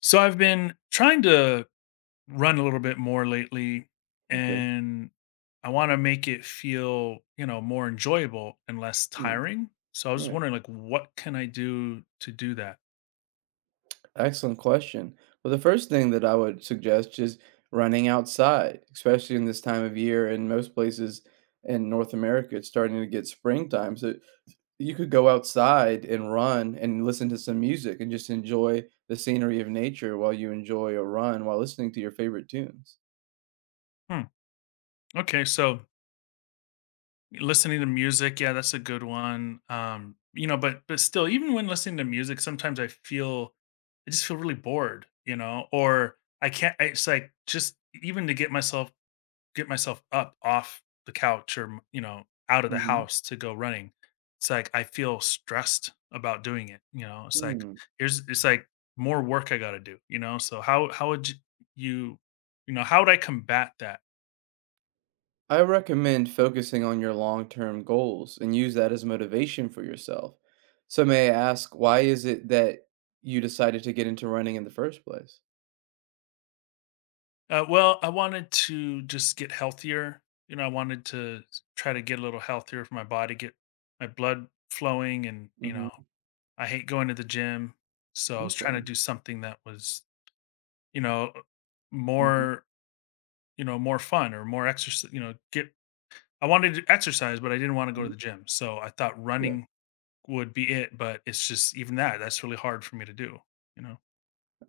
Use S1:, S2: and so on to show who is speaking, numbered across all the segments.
S1: So I've been trying to run a little bit more lately,
S2: Okay.
S1: and I want to make it feel more enjoyable and less
S2: Hmm.
S1: tiring. So I was
S2: All
S1: just
S2: right.
S1: wondering, like, what can I do to do that?
S2: Excellent question. Well, the first thing that I would suggest is running outside, especially in this time of year. In most places in North America, it's starting to get springtime. So you could go outside and run and listen to some music and just enjoy the scenery of nature while you enjoy a run while listening to your favorite tunes.
S1: Hmm. Okay, so listening to music, yeah, that's a good one. But still, even when listening to music, sometimes I just feel really bored, or I can't, it's like just even to get myself up off the couch, or out of the
S2: Mm-hmm.
S1: house to go running. It's like I feel stressed about doing it. It's like
S2: Hmm.
S1: here's it's like more work I got to do. So how would you you you know, how would I combat that?
S2: I recommend focusing on your long term goals and use that as motivation for yourself. So, may I ask, why is it that you decided to get into running in the first place?
S1: Well, I wanted to just get healthier. I wanted to try to get a little healthier for my body, get my blood flowing, and, you know,
S2: Hmm.
S1: I hate going to the gym. So I was
S2: Okay.
S1: trying to do something that was, you know,
S2: Hmm.
S1: more you know, more fun, or more exercise, you know, get I wanted to exercise, but I didn't want to go to
S2: Hmm.
S1: the gym. So I thought
S2: Yeah,
S1: running would be it, but it's just even that, that's really hard for me to do, you know.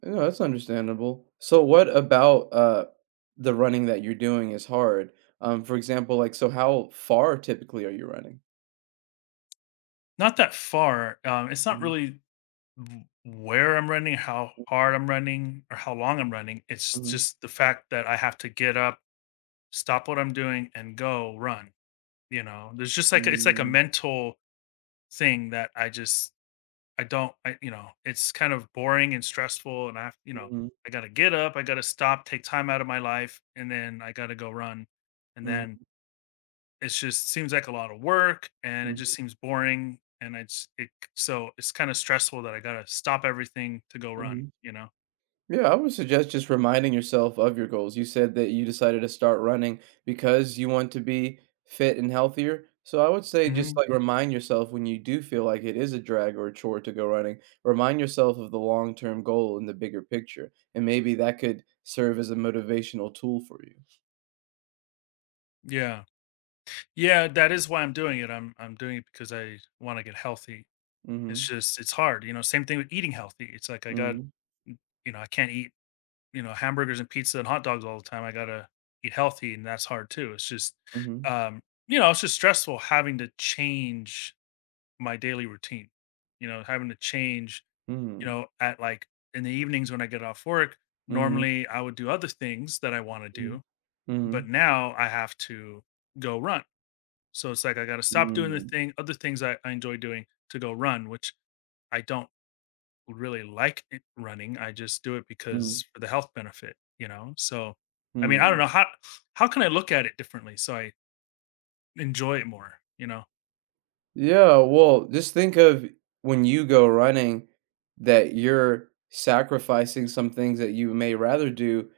S2: no, that's understandable. So, what about the running that you're doing is hard? For example, like, so how far typically are you running?
S1: Not that far. It's not
S2: Mm-hmm.
S1: really where I'm running, how hard I'm running, or how long I'm running. It's
S2: Mm-hmm.
S1: just the fact that I have to get up, stop what I'm doing, and go run. There's just like it's like a
S2: Mm-hmm.
S1: mental thing that I don't. It's kind of boring and stressful, and I have you know,
S2: Mm-hmm.
S1: I gotta get up, I gotta stop, take time out of my life, and then I gotta go run. And then it just seems like a lot of work, and it just
S2: Mm-hmm.
S1: seems boring, and it's it so it's kind of stressful that I gotta stop everything to go run,
S2: Mm-hmm.
S1: you know?
S2: Yeah, I would suggest just reminding yourself of your goals. You said that you decided to start running because you want to be fit and healthier. So I would say just
S1: Mhm.
S2: like remind yourself when you do feel like it is a drag or a chore to go running, remind yourself of the long term goal and the bigger picture. And maybe that could serve as a motivational tool for you.
S1: Yeah. Yeah, that is why I'm doing it. I'm doing it because I wanna get healthy. It's
S2: Mm-hmm.
S1: just it's hard, same thing with eating healthy. It's like
S2: Mm-hmm.
S1: I can't eat hamburgers and pizza and hot dogs all the time. I gotta eat healthy, and that's hard too. It's just, um, you know, it's just stressful having to change my daily routine. Having to change, you
S2: Mm-hmm.
S1: know, at like in the evenings when I get off work,
S2: Mm-hmm. Mm-hmm.
S1: normally I would do other things that I want to do,
S2: Mm-hmm. Mm-hmm.
S1: but now I have to go run. So it's like I gotta stop doing the
S2: Mm-hmm.
S1: thing, other things I enjoy doing to go run, which I don't really like it running. I just do it because for the health benefit. So, I mean, I don't
S2: Mm-hmm.
S1: know how can I look at it differently so I enjoy it more, you know?
S2: Yeah, well, just think of when you go running that you're sacrificing some things that you may rather do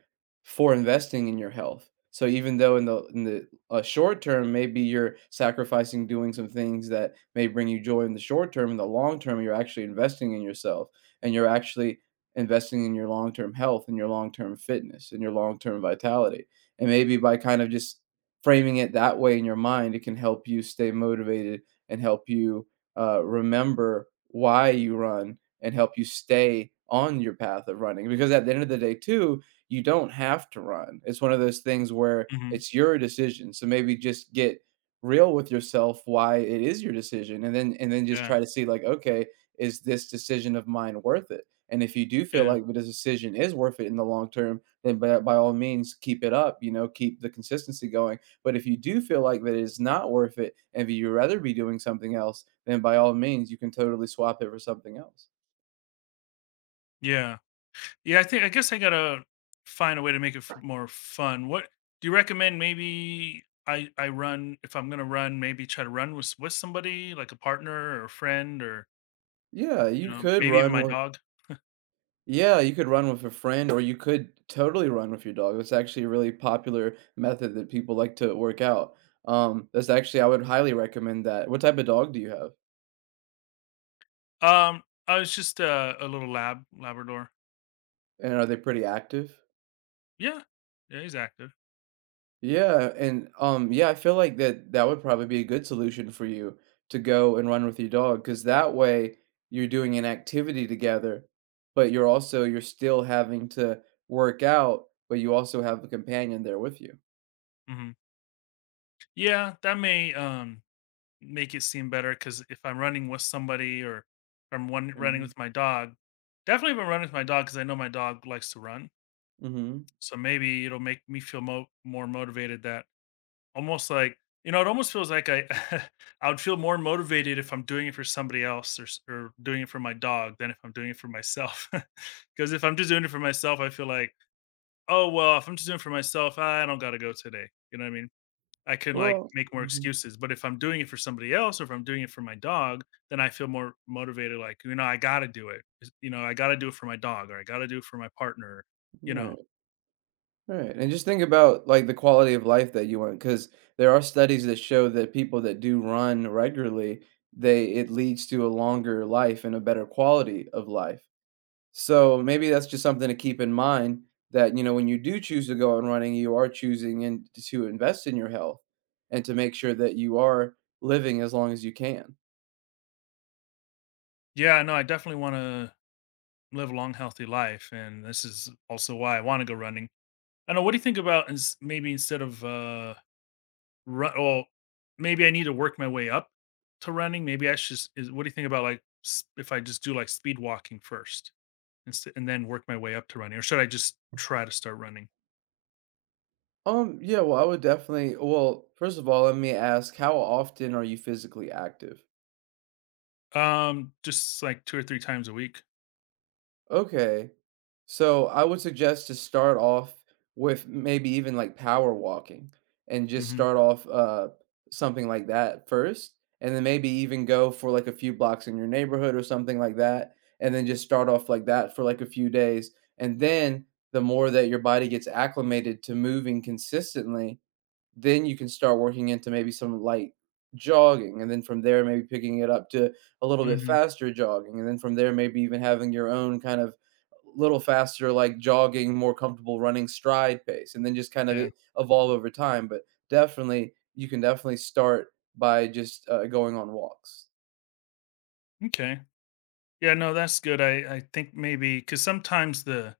S2: for investing in your health. So even though in the short term, maybe you're sacrificing doing some things that may bring you joy in the short term, in the long term, you're actually investing in yourself and you're actually investing in your long-term health and your long-term fitness and your long-term vitality. And maybe by kind of just framing it that way in your mind, it can help you stay motivated and help you remember why you run and help you stay on your path of running. Because at the end of the day, too, you don't have to run. It's one of those things where
S1: Mhm.
S2: it's your decision. So maybe just get real with yourself why it is your decision and then just
S1: Yeah.
S2: try to see like okay is this decision of mine worth it, and if you do feel
S1: Yeah.
S2: like the decision is worth it in the long term, then by all means keep it up, you know, keep the consistency going. But if you do feel like that it's not worth it and that you'd rather be doing something else, then by all means, you can totally swap it for something else.
S1: Yeah. Yeah, I think, I guess I got to find a way to make it more fun. What do you recommend? Maybe I run. If I'm going to run, maybe try to run with with somebody, like a partner or a friend or,
S2: Yeah,
S1: you
S2: you
S1: know,
S2: could
S1: maybe even
S2: run
S1: my
S2: with
S1: dog?
S2: yeah, you could run with a friend or you could totally run with your dog. It's actually a really popular method that people like to work out. That's actually I would highly recommend that. What type of dog do you have?
S1: I was just a little labrador.
S2: And are they pretty active?
S1: Yeah. Yeah, he's active.
S2: Yeah, and, yeah, I feel like that would probably be a good solution for you to go and run with your dog because that way you're doing an activity together, but you're still having to work out, but you also have a companion there with you.
S1: Mhm. Yeah, that may make it seem better, because if I'm running with somebody, or if I'm one running
S2: Mhm,
S1: with my dog, definitely if I'm running with my dog, because I know my dog likes to run.
S2: mhm.
S1: So maybe it'll make me feel more motivated. That almost like you know, it almost feels like I I would feel more motivated if I'm doing it for somebody else, or or doing it for my dog, than if I'm doing it for myself. Because if I'm just doing it for myself, I feel like, oh well, if I'm just doing it for myself, I don't got to go today. You know what I mean? I can, like,
S2: Well,
S1: make more
S2: mhm,
S1: excuses. But if I'm doing it for somebody else, or if I'm doing it for my dog, then I feel more motivated. Like, I got to do it. I got to do it for my dog, or I got to do it for my partner. You know,
S2: right, right, and just think about, like, the quality of life that you want, because there are studies that show that people that do run regularly, they it leads to a longer life and a better quality of life. So maybe that's just something to keep in mind that, you know, when you do choose to go on running, you are choosing and to invest in your health and to make sure that you are living as long as you can.
S1: yeah, no, I definitely want to live a long, healthy life. And this is also why I want to go running. I know. What do you think about maybe instead of, run, well, maybe I need to work my way up to running. Maybe I should, what do you think about, like, if I just do like speed walking first? And then work my way up to running, or should I just try to start running?
S2: Yeah, well, I would definitely, well, first of all, let me ask, how often are you physically active?
S1: Just like two or three times a week.
S2: Okay. So I would suggest to start off with maybe even like power walking and just
S1: Hmm.
S2: start off something like that first, and then maybe even go for like a few blocks in your neighborhood or something like that, and then just start off like that for like a few days, and then the more that your body gets acclimated to moving consistently, then you can start working into maybe some light jogging, and then from there, maybe picking it up to a little bit
S1: Hmm.
S2: faster jogging, and then from there, maybe even having your own kind of little faster, like jogging, more comfortable running stride pace, and then just
S1: Yeah.
S2: evolve over time. But definitely, you can definitely start by just going on walks.
S1: Okay. Yeah, no, that's good. I think maybe because sometimes the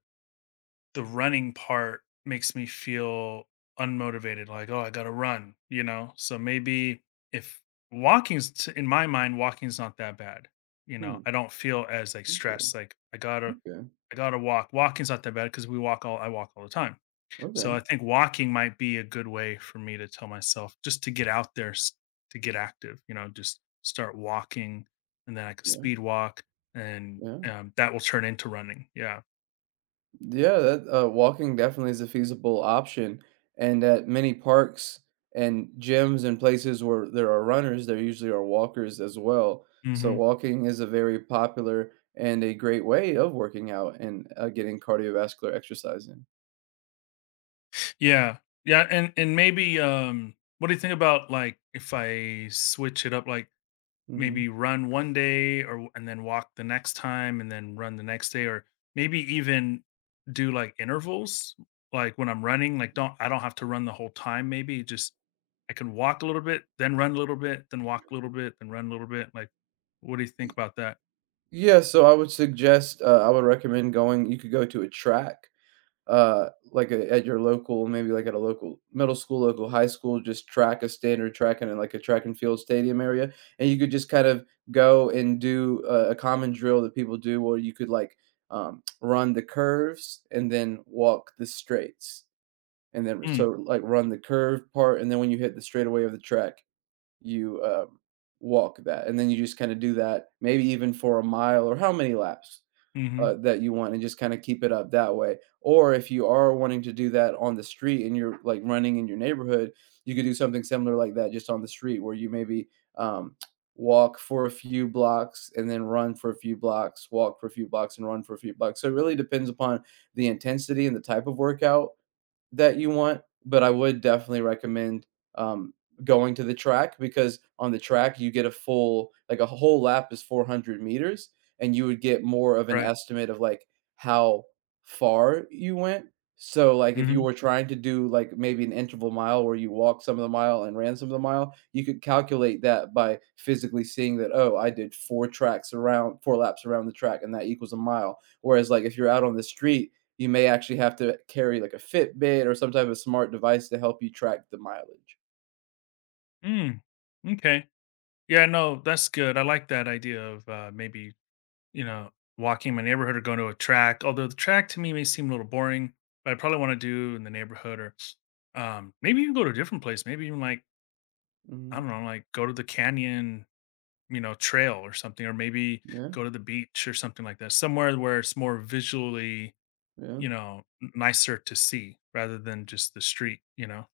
S1: the running part makes me feel unmotivated, like, oh, I gotta run, you know, so maybe if walking's t- in my mind, walking's not that bad.
S2: Hmm.
S1: I don't feel as, like, stressed,
S2: Okay.
S1: like, i gotta
S2: Okay.
S1: i gotta walking's not that bad, because we walk all I walk all the time. So
S2: Okay.
S1: I think walking might be a good way for me to tell myself just to get out there, to get active, you know, just start walking, and then I could
S2: Yeah.
S1: speed walk, and
S2: Yeah.
S1: that will turn into running. Yeah.
S2: Yeah, that walking definitely is a feasible option, and at many parks and gyms and places where there are runners, there usually are walkers as well. So
S1: Hmm.
S2: walking is a very popular and a great way of working out and getting cardiovascular exercise in.
S1: Yeah. Yeah. And maybe, what do you think about, like, if I switch it up? Like,
S2: Hmm.
S1: maybe run one day, or and then walk the next time, and then run the next day, or maybe even do, like, intervals, like, when I'm running, like, don't I don't have to run the whole time maybe. Just I can walk a little bit, then run a little bit, then walk a little bit, then run a little bit. Like, what do you think about that?
S2: Yeah, so I would suggest, I would recommend going. You could go to a track. Like, a at your local maybe, like, at a local middle school, local high school, just track a standard track and like, a track and field stadium area, and you could just kind of go and do a common drill that people do where you could, like, run the curves and then walk the straights, and then
S1: Mm,
S2: so, like, run the curve part, and then when you hit the straightaway of the track, you, walk that, and then you just kinda do that, maybe even for a mile or how many laps
S1: mhm,
S2: that you want, and just kind of keep it up that way. Or if you are wanting to do that on the street and you're like running in your neighborhood, you could do something similar like that just on the street where you maybe um, walk for a few blocks and then run for a few blocks, walk for a few blocks and run for a few blocks. So it really depends upon the intensity and the type of workout that you want, but I would definitely recommend, um, going to the track because on the track you get a full like a whole lap is 400 meters and you would get more of an
S1: right,
S2: estimate of like how far you went. So like if you
S1: mhm,
S2: were trying to do like maybe an interval mile where you walked some of the mile and ran some of the mile, you could calculate that by physically seeing that, oh, I did four laps around the track and that equals a mile. Whereas like if you're out on the street you may actually have to carry like a Fitbit or some type of smart device to help you track the mileage.
S1: mm, m'kay. Yeah, no, that's good. I like that idea of, maybe, you know, walking my neighborhood or going to a track. Although the track to me may seem a little boring, but I probably want to do in the neighborhood, or maybe even go to a different place. Maybe even like, I
S2: Hmm.
S1: don't know, like, go to the canyon trail or something, or maybe
S2: Yeah,
S1: go to the beach or something like that. Somewhere where it's more visually,
S2: yeah,
S1: nicer to see rather than just the street, you know,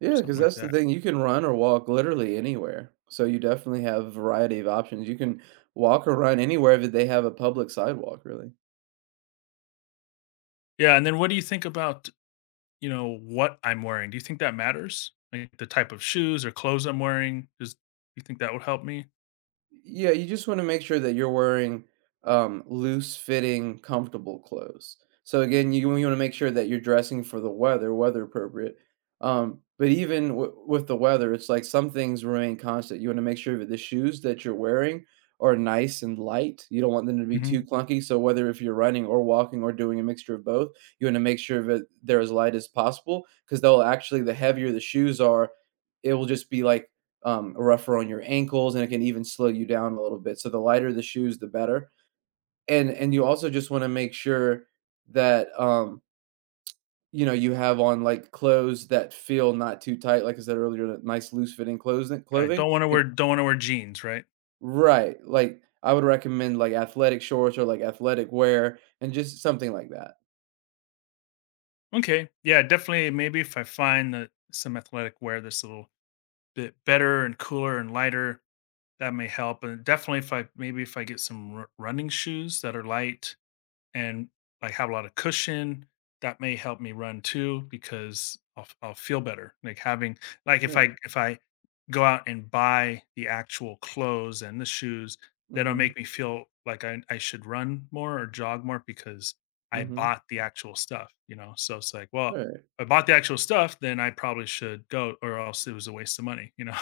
S2: yeah,
S1: something
S2: because
S1: like
S2: that's the
S1: that.
S2: thing. You can run or walk literally anywhere. So you definitely have a variety of options. You can walk or run anywhere that they have a public sidewalk, really.
S1: Yeah. And then what do you think about, what I'm wearing? Do you think that matters? Like the type of shoes or clothes I'm wearing? Does you think that would help me?
S2: Yeah, you just want to make sure that you're wearing loose fitting, comfortable clothes. So again, you want to make sure that you're dressing for the weather, weather appropriate. But even with the weather, it's like some things remain constant. You want to make sure that the shoes that you're wearing are nice and light. You don't want them to be too
S1: Mhm.
S2: clunky. So whether if you're running or walking or doing a mixture of both, you want to make sure that they're as light as possible because they'll actually the heavier the shoes are, it will just be like rougher on your ankles and it can even slow you down a little bit. So the lighter the shoes, the better. And you also just want to make sure that you know you have on like clothes that feel not too tight. Like I said earlier, that nice loose fitting
S1: Right.
S2: clothing.
S1: Don't wanna wear
S2: Like-
S1: don't wanna wear jeans, right?
S2: Right. Like I would recommend like athletic shorts or like athletic wear and just something like that.
S1: Okay. Yeah, definitely, maybe if I find that some athletic wear that's a little bit better and cooler and lighter, that may help. And definitely if I maybe if I get some r running shoes that are light and, like, have a lot of cushion, that may help me run too, because I'll feel better, like if
S2: Right.
S1: I go out and buy the actual clothes and the shoes. That'll
S2: Mm-hmm.
S1: make me feel like I should run more or jog more, because I
S2: Mm-hmm.
S1: bought the actual stuff. So it's like, well, if I bought the actual stuff, then I probably should go, or else it was a waste of money.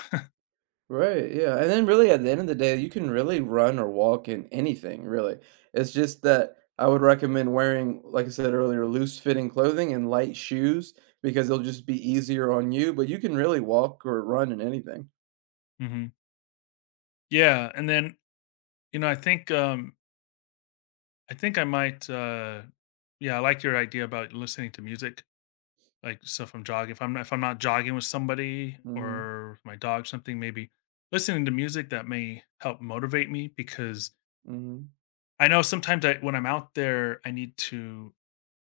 S2: Right, yeah, and then really at the end of the day, you can really run or walk in anything, really. It's just that I would recommend wearing, like I said earlier, loose fitting clothing and light shoes because they'll just be easier on you, but you can really walk or run in anything.
S1: Hmm. Yeah. And then, you know i think um I think I might, yeah, I like your idea about listening to music. Like, so if I'm jogging, if I'm not jogging with somebody
S2: Mhm,
S1: or with my dog, something, maybe listening to music that may help motivate me, because
S2: mhm,
S1: I know sometimes I when I'm out there I need to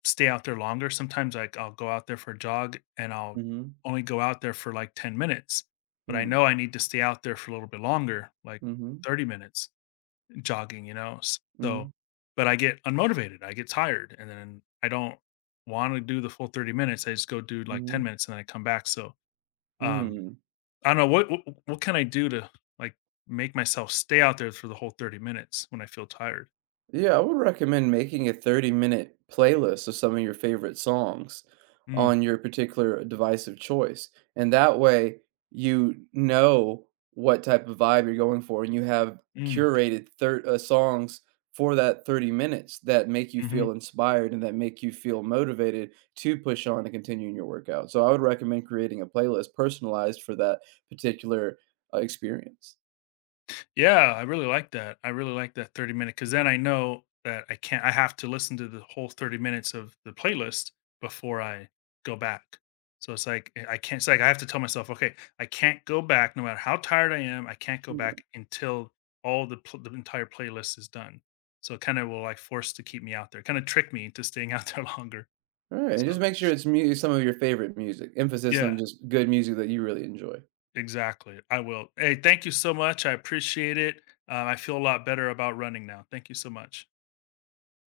S1: stay out there longer. Sometimes like I'll go out there for a jog, and I'll
S2: mhm,
S1: only go out there for like 10 minutes, but I
S2: mm,
S1: know I need to stay out there for a little bit longer, like
S2: mhm,
S1: 30 minutes jogging, you know? So,
S2: mhm,
S1: but I get unmotivated. I get tired, and then I don't want to do the full 30 minutes. I just go do
S2: mhm,
S1: like 10
S2: mhm,
S1: minutes and then I come back. So, um,
S2: mm.
S1: I don't know what, can I do to, like, make myself stay out there for the whole 30 minutes when I feel tired?
S2: Yeah, I would recommend making a 30-minute playlist of some of your favorite songs
S1: Mm.
S2: on your particular device of choice, and that way, you know what type of vibe you're going for, and you have
S1: Mm.
S2: curated thir songs for that 30 minutes that make you feel
S1: Mhm.
S2: inspired and that make you feel motivated to push on and continue in your workout. So I would recommend creating a playlist personalized for that particular, experience.
S1: Yeah, I really like that. I really like that 30 minute, because then I know that I can't, I have to listen to the whole 30 minutes of the playlist before I go back. So it's like, I can't, it's like I have to tell myself, okay, I can't go back no matter how tired I am. I can't go back until the entire playlist is done. So it kind of will like force to keep me out there, kind of trick me into staying out there longer.
S2: Alright, and
S1: So
S2: just make sure it's mu some of your favorite music. Emphasis
S1: yeah,
S2: on just good music that you really enjoy.
S1: exactly. I will. Hey, thank you so much. I appreciate it. I feel a lot better about running now. Thank you so much.